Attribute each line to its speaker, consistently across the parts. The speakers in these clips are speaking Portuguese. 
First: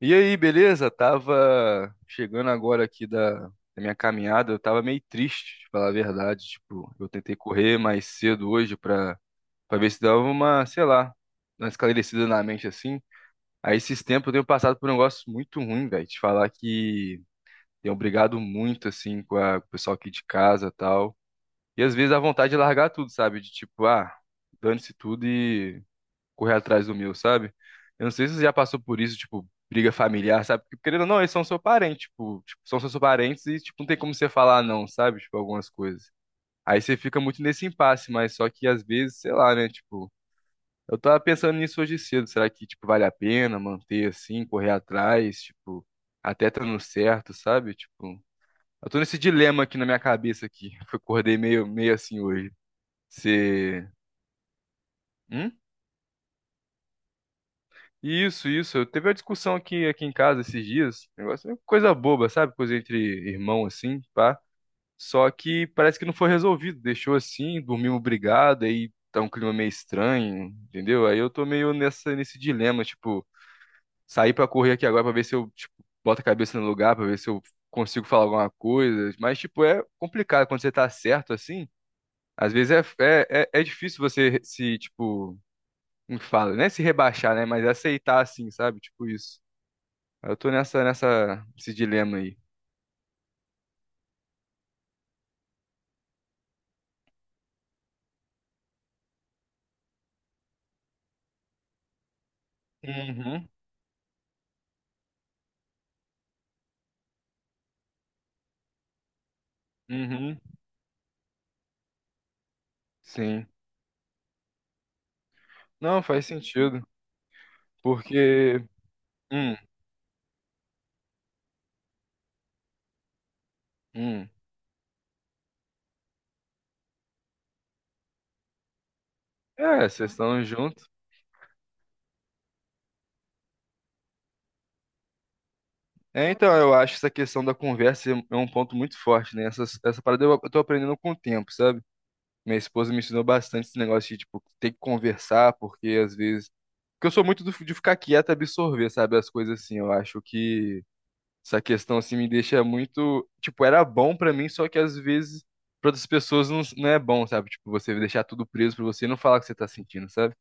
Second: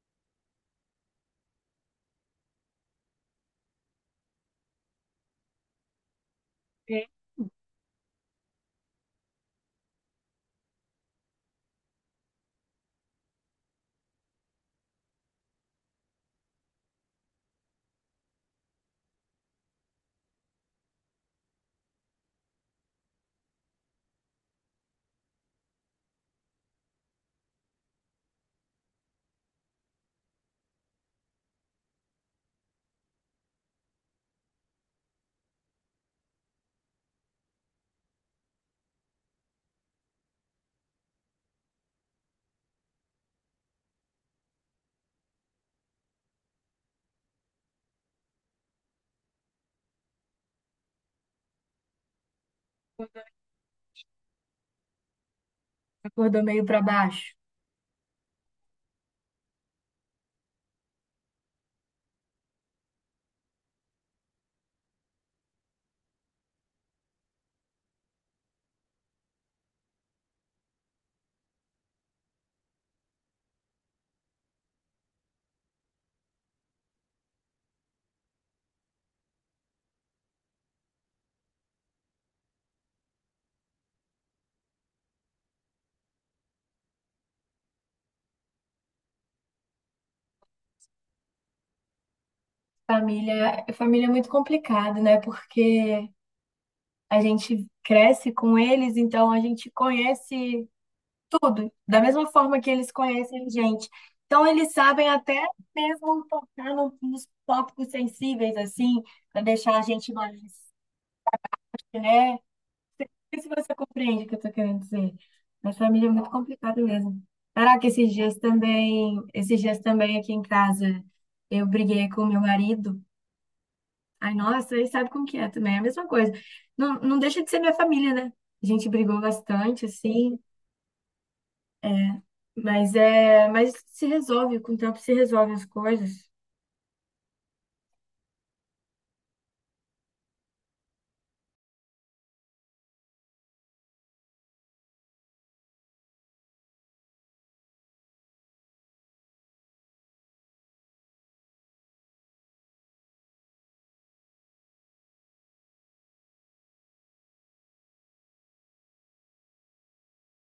Speaker 1: E aí, beleza? Tava chegando agora aqui da minha caminhada, eu tava meio triste, de falar a verdade. Tipo,
Speaker 2: É.
Speaker 1: eu tentei correr mais cedo hoje pra ver se dava uma, sei lá, uma esclarecida na mente assim. Aí esses tempos eu tenho passado por um negócio muito ruim, velho. Te falar que tenho brigado muito, assim, com o pessoal aqui de casa e tal. E às vezes a vontade de largar tudo, sabe? De tipo, ah, dane-se tudo correr atrás do meu, sabe? Eu não sei se você já passou por isso, tipo, briga familiar, sabe? Porque, querendo ou não, eles são seu parente, tipo, são seus parentes e, tipo, não tem como você falar não, sabe? Tipo, algumas coisas. Aí você fica muito nesse impasse, mas só que às vezes, sei lá, né? Tipo, eu tava pensando nisso hoje cedo. Será que, tipo, vale a pena manter assim, correr atrás, tipo, até tá no certo, sabe? Tipo, eu tô nesse dilema aqui na minha cabeça aqui. Eu acordei meio assim hoje.
Speaker 2: Acordou,
Speaker 1: Você. Hum?
Speaker 2: acordou meio para baixo.
Speaker 1: Isso, isso. Eu teve a discussão aqui em casa esses dias. Negócio, é coisa boba, sabe? Coisa entre irmão, assim, pá. Só que parece que não foi resolvido. Deixou assim, dormimos brigado, aí tá um clima meio estranho, entendeu? Aí eu tô meio nessa, nesse dilema, tipo, sair pra correr aqui agora pra ver se eu, tipo, boto a cabeça no lugar, pra ver se eu consigo falar alguma coisa. Mas, tipo, é complicado quando você tá certo assim. Às vezes é difícil você se, tipo, como que fala, né? Se rebaixar, né? Mas aceitar assim, sabe? Tipo isso. Eu tô esse dilema aí.
Speaker 2: Família, família é muito complicado, né? Porque a gente cresce com eles, então a gente conhece tudo, da mesma forma que eles conhecem
Speaker 1: Uhum,
Speaker 2: a gente. Então eles sabem até mesmo tocar nos tópicos sensíveis, assim, para deixar a gente
Speaker 1: uhum.
Speaker 2: mais, né? Não sei se
Speaker 1: Sim.
Speaker 2: você compreende o que eu tô querendo dizer. Mas
Speaker 1: Não,
Speaker 2: família é
Speaker 1: faz
Speaker 2: muito
Speaker 1: sentido.
Speaker 2: complicado mesmo. Caraca,
Speaker 1: Porque. Hum,
Speaker 2: esses dias também aqui em casa, eu briguei com meu marido.
Speaker 1: hum.
Speaker 2: Ai, nossa, aí sabe como que é também, é a mesma coisa. Não, não deixa de ser minha família, né? A gente brigou bastante,
Speaker 1: É, vocês
Speaker 2: assim,
Speaker 1: estão juntos.
Speaker 2: mas é, mas se resolve, com o tempo se resolve as coisas.
Speaker 1: É, então, eu acho essa questão da conversa é um ponto muito forte, né? Essa parada eu tô aprendendo com o tempo, sabe? Minha esposa me ensinou bastante esse negócio de, tipo, ter que conversar, porque às vezes. Porque eu sou muito de ficar quieto e absorver, sabe? As coisas assim. Eu acho que. Essa questão assim me deixa muito, tipo, era bom pra mim, só que às vezes pra outras pessoas não, não é bom, sabe? Tipo, você deixar tudo preso pra você e não falar o que você tá sentindo, sabe?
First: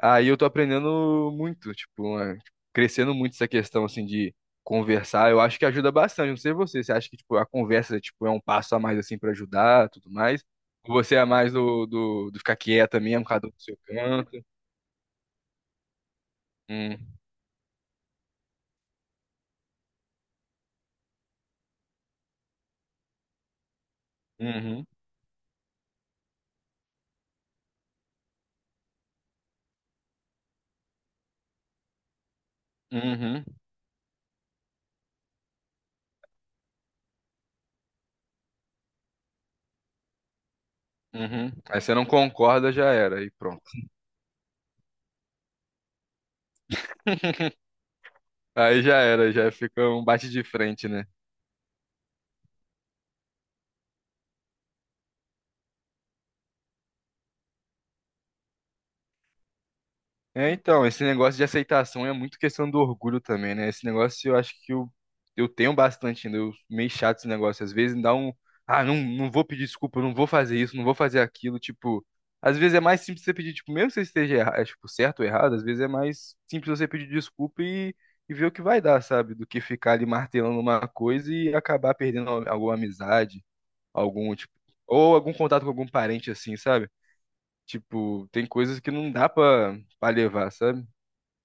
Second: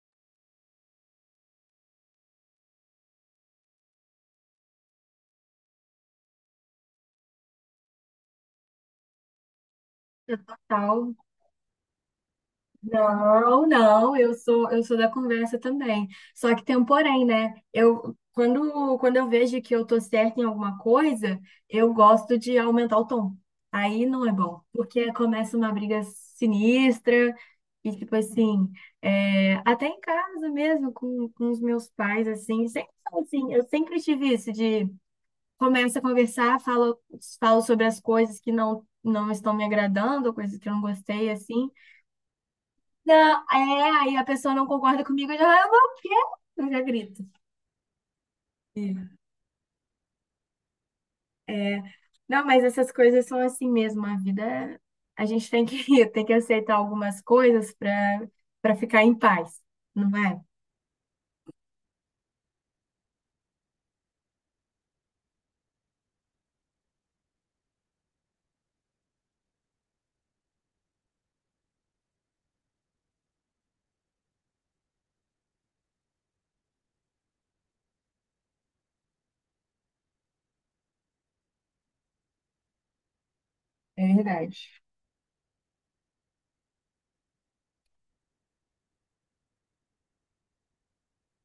Speaker 1: Aí eu tô aprendendo muito, tipo, é, tipo, crescendo muito essa questão assim de conversar. Eu acho que ajuda bastante, não sei você, você acha que tipo a conversa tipo é um passo a mais assim pra ajudar, tudo
Speaker 2: É
Speaker 1: mais? Ou
Speaker 2: total.
Speaker 1: você é mais do ficar quieta mesmo, cada um no
Speaker 2: Não,
Speaker 1: seu
Speaker 2: não, eu
Speaker 1: canto?
Speaker 2: sou, eu sou da conversa também. Só que tem um
Speaker 1: Hum,
Speaker 2: porém, né? Eu, quando eu vejo que eu tô certa em alguma coisa, eu gosto de aumentar o tom. Aí não é bom,
Speaker 1: uhum,
Speaker 2: porque começa uma briga sinistra e, tipo assim, é, até em casa mesmo, com os meus pais, assim, sempre são
Speaker 1: uhum,
Speaker 2: assim, eu sempre tive isso de começa a conversar, falo, falo sobre as coisas que não, não estão me agradando, coisas que eu não gostei,
Speaker 1: uhum.
Speaker 2: assim,
Speaker 1: Aí você não concorda, já era, aí
Speaker 2: não,
Speaker 1: pronto.
Speaker 2: é, aí a pessoa não concorda comigo, eu já, "Ah, não, o quê?" Eu já grito.
Speaker 1: Aí já
Speaker 2: É.
Speaker 1: era, já fica um bate de frente, né?
Speaker 2: Não, mas essas coisas são assim mesmo, a vida, a gente tem que, tem que aceitar algumas coisas para para ficar em paz, não é?
Speaker 1: É, então, esse negócio de aceitação é muito questão do orgulho também, né? Esse negócio eu acho que eu tenho bastante ainda, eu meio chato esse negócio. Às vezes dá um, ah, não, não vou pedir desculpa, não vou fazer isso, não vou fazer aquilo, tipo, às vezes é mais simples você pedir, tipo, mesmo que você esteja tipo, certo ou errado, às vezes é mais simples você pedir desculpa e ver o que vai dar, sabe? Do que ficar ali martelando uma coisa e acabar perdendo alguma amizade,
Speaker 2: É
Speaker 1: algum, tipo,
Speaker 2: verdade.
Speaker 1: ou algum contato com algum parente assim, sabe? Tipo, tem coisas que não dá pra levar, sabe?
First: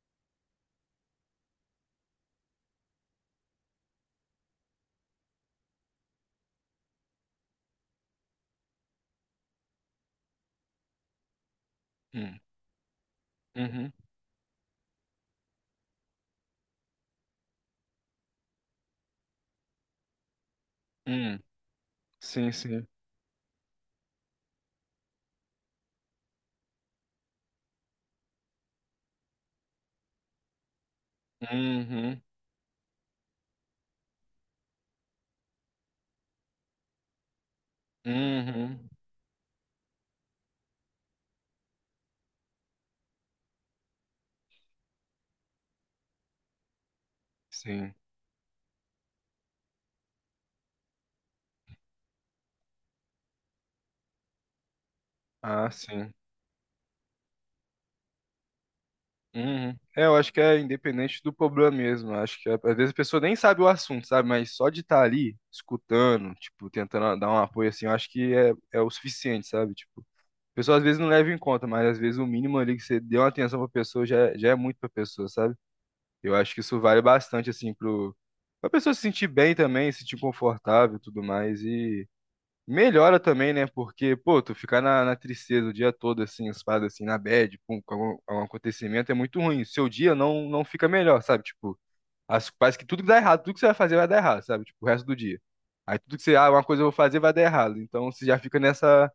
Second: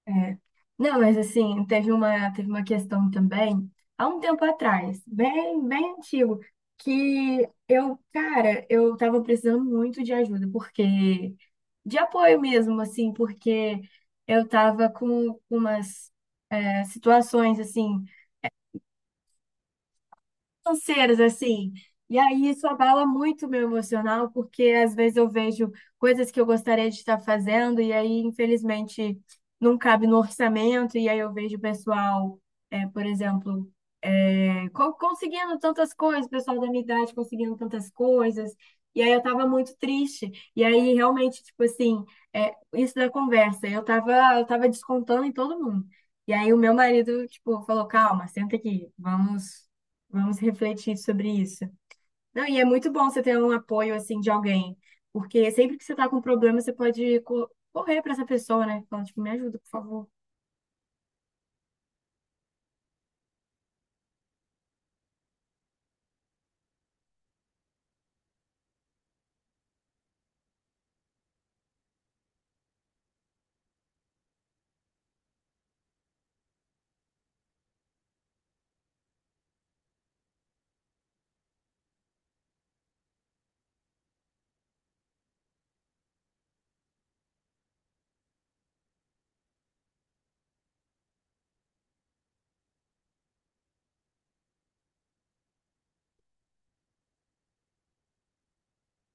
Speaker 2: É. Não, mas assim, teve uma questão também, há um tempo atrás, bem, bem antigo, que eu, cara, eu tava precisando muito de ajuda, porque, de apoio
Speaker 1: Hum,
Speaker 2: mesmo, assim, porque
Speaker 1: uhum,
Speaker 2: eu tava com umas é, situações, assim, financeiras,
Speaker 1: hum,
Speaker 2: assim. E aí
Speaker 1: sim,
Speaker 2: isso
Speaker 1: sim.
Speaker 2: abala muito o meu emocional, porque às vezes eu vejo coisas que eu gostaria de estar fazendo, e aí, infelizmente, não cabe no orçamento, e aí eu vejo o
Speaker 1: Uhum,
Speaker 2: pessoal, é, por exemplo, conseguindo tantas coisas, o pessoal da minha idade conseguindo tantas coisas,
Speaker 1: uhum,
Speaker 2: e aí eu tava muito triste, e aí realmente, tipo assim, é, isso da conversa, eu tava descontando em todo mundo, e aí o meu marido, tipo, falou,
Speaker 1: sim.
Speaker 2: calma, senta aqui, vamos, vamos refletir sobre isso. Não, e é muito bom você ter um apoio, assim, de alguém, porque
Speaker 1: Ah,
Speaker 2: sempre que você tá
Speaker 1: sim.
Speaker 2: com problema, você pode correr pra essa pessoa, né, falando, tipo, me ajuda, por
Speaker 1: Uhum. É,
Speaker 2: favor,
Speaker 1: eu acho que é independente do problema mesmo. Eu acho que às vezes a pessoa nem sabe o assunto, sabe? Mas só de estar ali, escutando, tipo, tentando dar um apoio assim, eu acho que é o suficiente, sabe? Tipo, a pessoa às vezes não leva em conta, mas às vezes o mínimo ali que você deu uma atenção pra pessoa já, já é muito pra pessoa, sabe? Eu acho que isso vale bastante, assim, pra pessoa se sentir bem também, se sentir confortável e tudo mais. E melhora também, né? Porque, pô, tu ficar na tristeza o dia todo, assim, as paradas assim, na bad, com algum acontecimento, é muito ruim. Seu dia não fica melhor, sabe? Tipo, parece que tudo que dá errado, tudo que você vai fazer vai dar errado, sabe? Tipo, o resto do dia. Aí tudo que você, ah, uma coisa eu vou fazer vai dar errado. Então você já fica nessa,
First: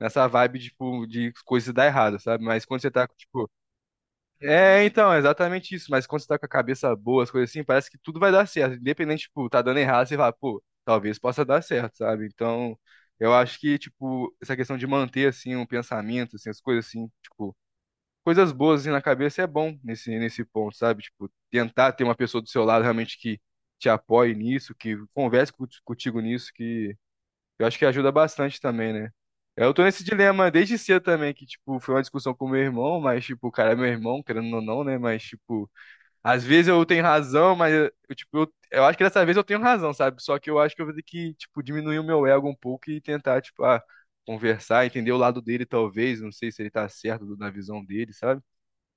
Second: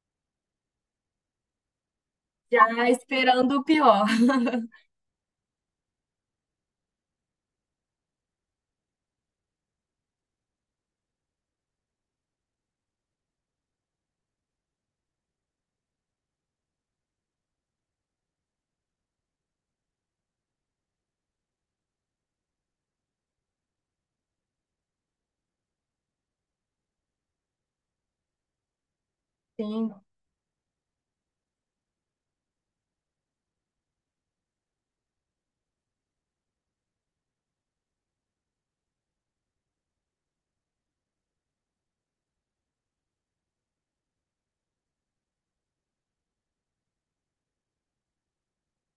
Speaker 1: nessa vibe, tipo, de coisas dar errado, sabe? Mas quando
Speaker 2: já
Speaker 1: você tá, tipo,
Speaker 2: esperando o pior.
Speaker 1: é, então, é exatamente isso. Mas quando você tá com a cabeça boa, as coisas assim, parece que tudo vai dar certo. Independente, tipo, tá dando errado, você fala, pô, talvez possa dar certo, sabe? Então, eu acho que, tipo, essa questão de manter, assim, um pensamento, assim, as coisas assim, tipo, coisas boas, assim, na cabeça é bom nesse ponto, sabe? Tipo, tentar ter uma pessoa do seu lado realmente que te apoie nisso, que converse contigo nisso, que eu acho que ajuda bastante também, né? Eu tô
Speaker 2: Sim.
Speaker 1: nesse dilema desde cedo também, que, tipo, foi uma discussão com meu irmão, mas, tipo, o cara é meu irmão, querendo ou não, né? Mas, tipo, às vezes eu tenho razão, mas, tipo, eu acho que dessa vez eu tenho razão, sabe? Só que eu acho que eu vou ter que, tipo, diminuir o meu ego um pouco e tentar, tipo, ah, conversar, entender o lado dele, talvez, não sei se ele tá certo na visão dele, sabe?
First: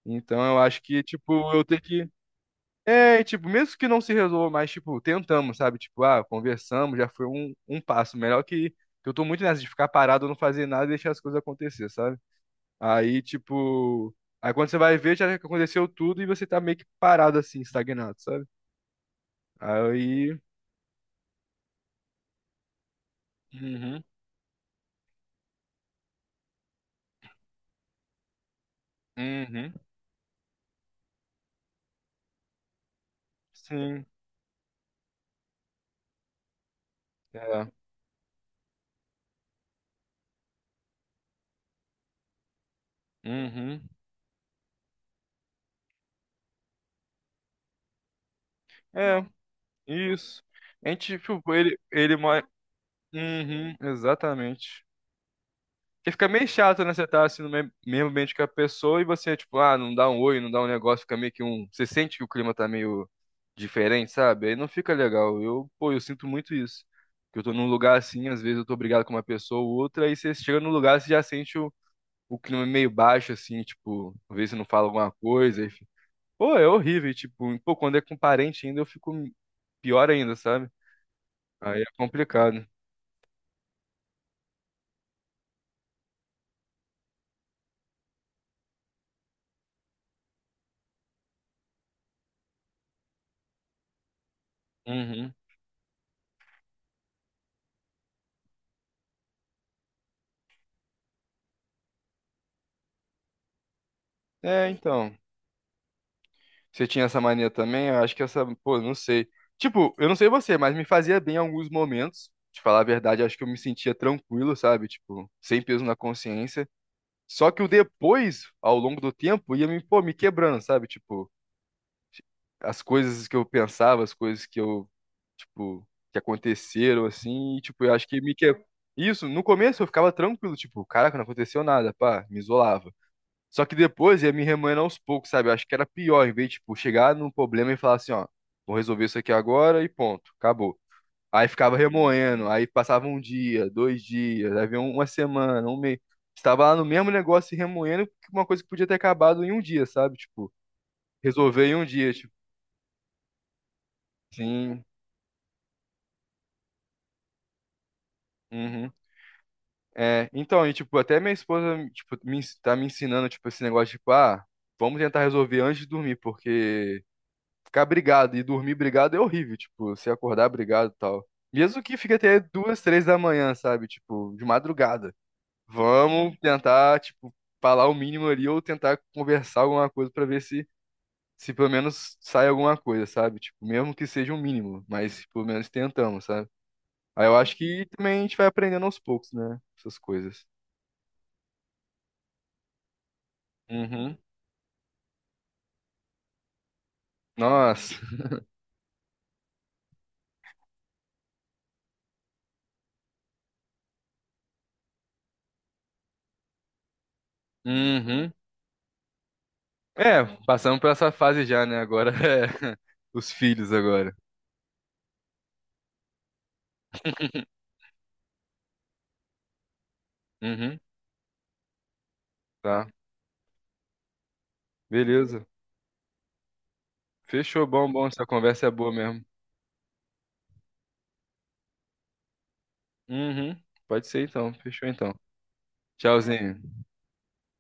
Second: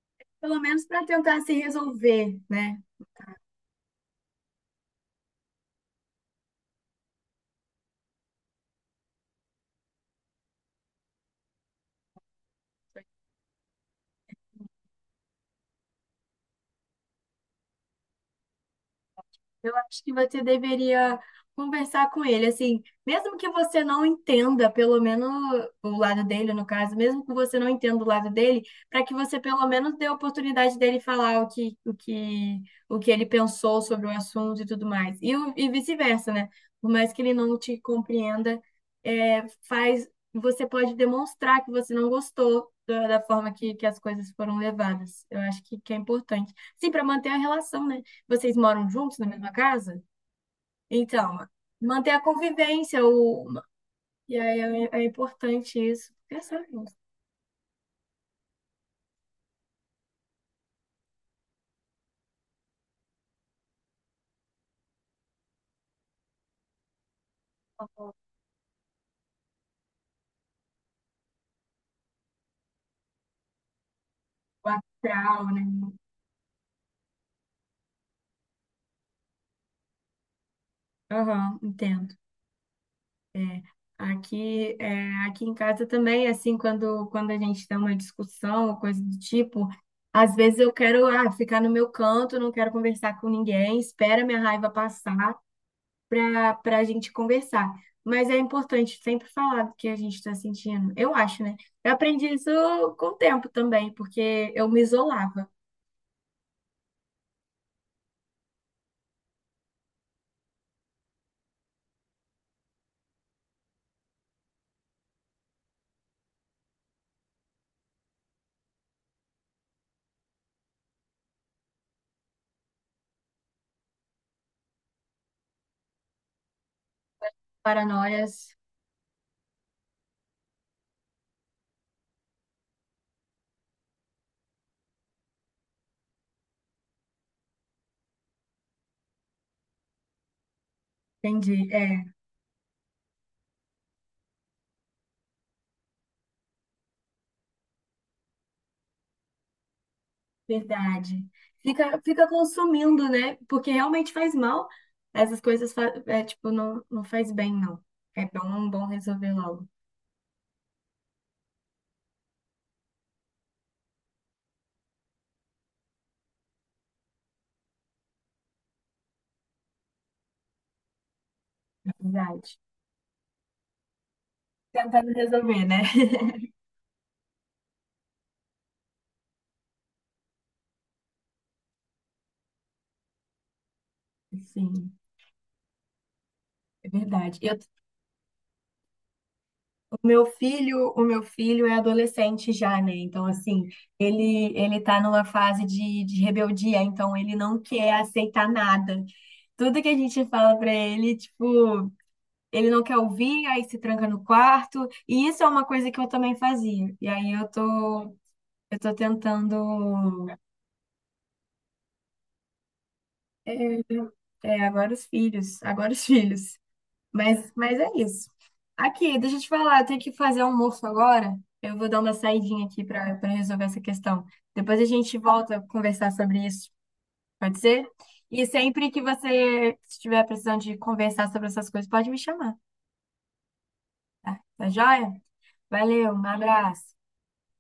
Speaker 1: Então
Speaker 2: Pelo
Speaker 1: eu acho
Speaker 2: menos
Speaker 1: que,
Speaker 2: para tentar se
Speaker 1: tipo, eu tenho que
Speaker 2: resolver, né?
Speaker 1: e, tipo, mesmo que não se resolva, mas, tipo, tentamos, sabe? Tipo, ah, conversamos, já foi um passo. Melhor que eu tô muito nessa de ficar parado, não fazer nada e deixar as coisas acontecer, sabe? Aí, tipo, aí quando você vai ver, já aconteceu tudo e você tá meio que parado assim, estagnado, sabe?
Speaker 2: Eu acho que
Speaker 1: Aí.
Speaker 2: você deveria conversar com ele, assim, mesmo que você
Speaker 1: Uhum,
Speaker 2: não entenda, pelo menos o lado dele, no caso, mesmo que você não entenda o lado dele, para que você pelo
Speaker 1: uhum,
Speaker 2: menos dê a oportunidade dele falar o que ele pensou sobre
Speaker 1: sim,
Speaker 2: o assunto e tudo mais. E, e vice-versa, né? Por mais que ele não
Speaker 1: é,
Speaker 2: te compreenda, é, faz, você pode demonstrar que você não gostou da, da forma
Speaker 1: uhum,
Speaker 2: que as coisas foram levadas. Eu acho que é importante. Sim, para manter a relação, né? Vocês moram juntos na
Speaker 1: é,
Speaker 2: mesma casa?
Speaker 1: isso. A gente,
Speaker 2: Então,
Speaker 1: tipo, ele,
Speaker 2: manter
Speaker 1: ele
Speaker 2: a
Speaker 1: mora.
Speaker 2: convivência, o...
Speaker 1: Uhum,
Speaker 2: E aí
Speaker 1: exatamente.
Speaker 2: é, é importante
Speaker 1: Porque
Speaker 2: isso.
Speaker 1: fica
Speaker 2: Porque é
Speaker 1: meio
Speaker 2: sabe,
Speaker 1: chato,
Speaker 2: o
Speaker 1: né? Você tá assim no mesmo ambiente que a pessoa e você, tipo, ah, não dá um oi, não dá um negócio, fica meio que um. Você sente que o clima tá meio diferente, sabe? Aí não fica legal. Eu, pô, eu sinto muito isso. Que eu tô num lugar assim, às vezes eu tô brigado com uma pessoa ou outra, aí você chega no lugar, você já sente o clima meio baixo, assim, tipo, às vezes você não fala alguma
Speaker 2: astral, né?
Speaker 1: coisa, enfim. Pô, é horrível, e, tipo, pô, quando é com parente ainda eu fico pior ainda, sabe?
Speaker 2: Aham,
Speaker 1: Aí é
Speaker 2: entendo.
Speaker 1: complicado.
Speaker 2: Aqui, é, aqui em casa também, assim, quando a gente tem uma discussão ou coisa do tipo, às vezes eu quero, ah, ficar no meu canto, não quero conversar com ninguém, espera minha raiva
Speaker 1: Uhum.
Speaker 2: passar. Para para a gente conversar. Mas é importante sempre falar do que a gente está sentindo. Eu acho, né? Eu aprendi isso com o tempo também, porque eu
Speaker 1: É,
Speaker 2: me
Speaker 1: então.
Speaker 2: isolava.
Speaker 1: Você tinha essa mania também? Eu acho que essa, pô, não sei. Tipo, eu não sei você, mas me fazia bem em alguns momentos. De falar a verdade, acho que eu me sentia tranquilo, sabe? Tipo, sem peso na consciência. Só que o depois, ao longo do tempo, ia me, pô, me quebrando, sabe? Tipo, as coisas que eu pensava, as coisas que eu, tipo, que aconteceram assim, e, tipo, eu acho que me que.
Speaker 2: Paranoias,
Speaker 1: Isso, no começo eu ficava tranquilo, tipo, caraca, não aconteceu nada, pá, me isolava. Só que depois ia me remoendo aos poucos, sabe? Eu acho que era pior, em vez de, tipo, chegar num problema e falar assim, ó, vou resolver isso aqui agora e ponto, acabou. Aí
Speaker 2: entendi.
Speaker 1: ficava
Speaker 2: É,
Speaker 1: remoendo, aí passava um dia, 2 dias, aí vinha uma semana, um mês. Estava lá no mesmo negócio e remoendo uma coisa que podia ter acabado em um dia, sabe? Tipo,
Speaker 2: verdade.
Speaker 1: resolver em um
Speaker 2: Fica,
Speaker 1: dia,
Speaker 2: fica
Speaker 1: tipo,
Speaker 2: consumindo, né? Porque realmente faz mal.
Speaker 1: sim,
Speaker 2: Essas coisas, é, tipo, não, não faz bem, não. É bom, bom
Speaker 1: uhum.
Speaker 2: resolver logo.
Speaker 1: É, então, e, tipo, até minha esposa, tipo, tá me ensinando, tipo, esse negócio, tipo, ah, vamos tentar resolver antes de dormir, porque ficar brigado e dormir brigado é horrível, tipo, você acordar brigado e tal. Mesmo que fique até
Speaker 2: Verdade.
Speaker 1: 2, 3 da manhã, sabe? Tipo, de
Speaker 2: Tentando
Speaker 1: madrugada.
Speaker 2: resolver, né?
Speaker 1: Vamos tentar, tipo, falar o mínimo ali ou tentar conversar alguma coisa pra ver se pelo menos sai alguma coisa, sabe? Tipo, mesmo que seja o mínimo,
Speaker 2: Sim,
Speaker 1: mas pelo menos tentamos, sabe?
Speaker 2: é
Speaker 1: Aí eu
Speaker 2: verdade.
Speaker 1: acho
Speaker 2: Eu
Speaker 1: que também a gente vai aprendendo aos poucos, né?
Speaker 2: o
Speaker 1: Essas
Speaker 2: meu
Speaker 1: coisas.
Speaker 2: filho, o meu filho é adolescente já, né? Então, assim,
Speaker 1: Uhum.
Speaker 2: ele tá numa fase de rebeldia, então ele não quer
Speaker 1: Nossa.
Speaker 2: aceitar nada. Tudo que a gente fala pra ele, tipo, ele não quer ouvir, aí se tranca no quarto. E isso é uma coisa que eu também fazia. E aí
Speaker 1: Uhum.
Speaker 2: eu tô
Speaker 1: É,
Speaker 2: tentando
Speaker 1: passamos por essa fase já, né? Agora é os filhos
Speaker 2: é,
Speaker 1: agora.
Speaker 2: é, agora os filhos, agora os filhos. Mas é isso. Aqui, deixa eu te falar, eu tenho que fazer
Speaker 1: Uhum.
Speaker 2: almoço agora. Eu vou dar uma saidinha aqui
Speaker 1: Tá.
Speaker 2: para para resolver essa questão. Depois a gente
Speaker 1: Beleza.
Speaker 2: volta a conversar sobre isso, pode
Speaker 1: Fechou,
Speaker 2: ser?
Speaker 1: bom, bom. Essa
Speaker 2: E
Speaker 1: conversa é
Speaker 2: sempre
Speaker 1: boa
Speaker 2: que
Speaker 1: mesmo.
Speaker 2: você estiver precisando de conversar sobre essas coisas, pode me chamar,
Speaker 1: Uhum. Pode ser então.
Speaker 2: tá
Speaker 1: Fechou
Speaker 2: joia?
Speaker 1: então.
Speaker 2: Valeu, um
Speaker 1: Tchauzinho.
Speaker 2: abraço.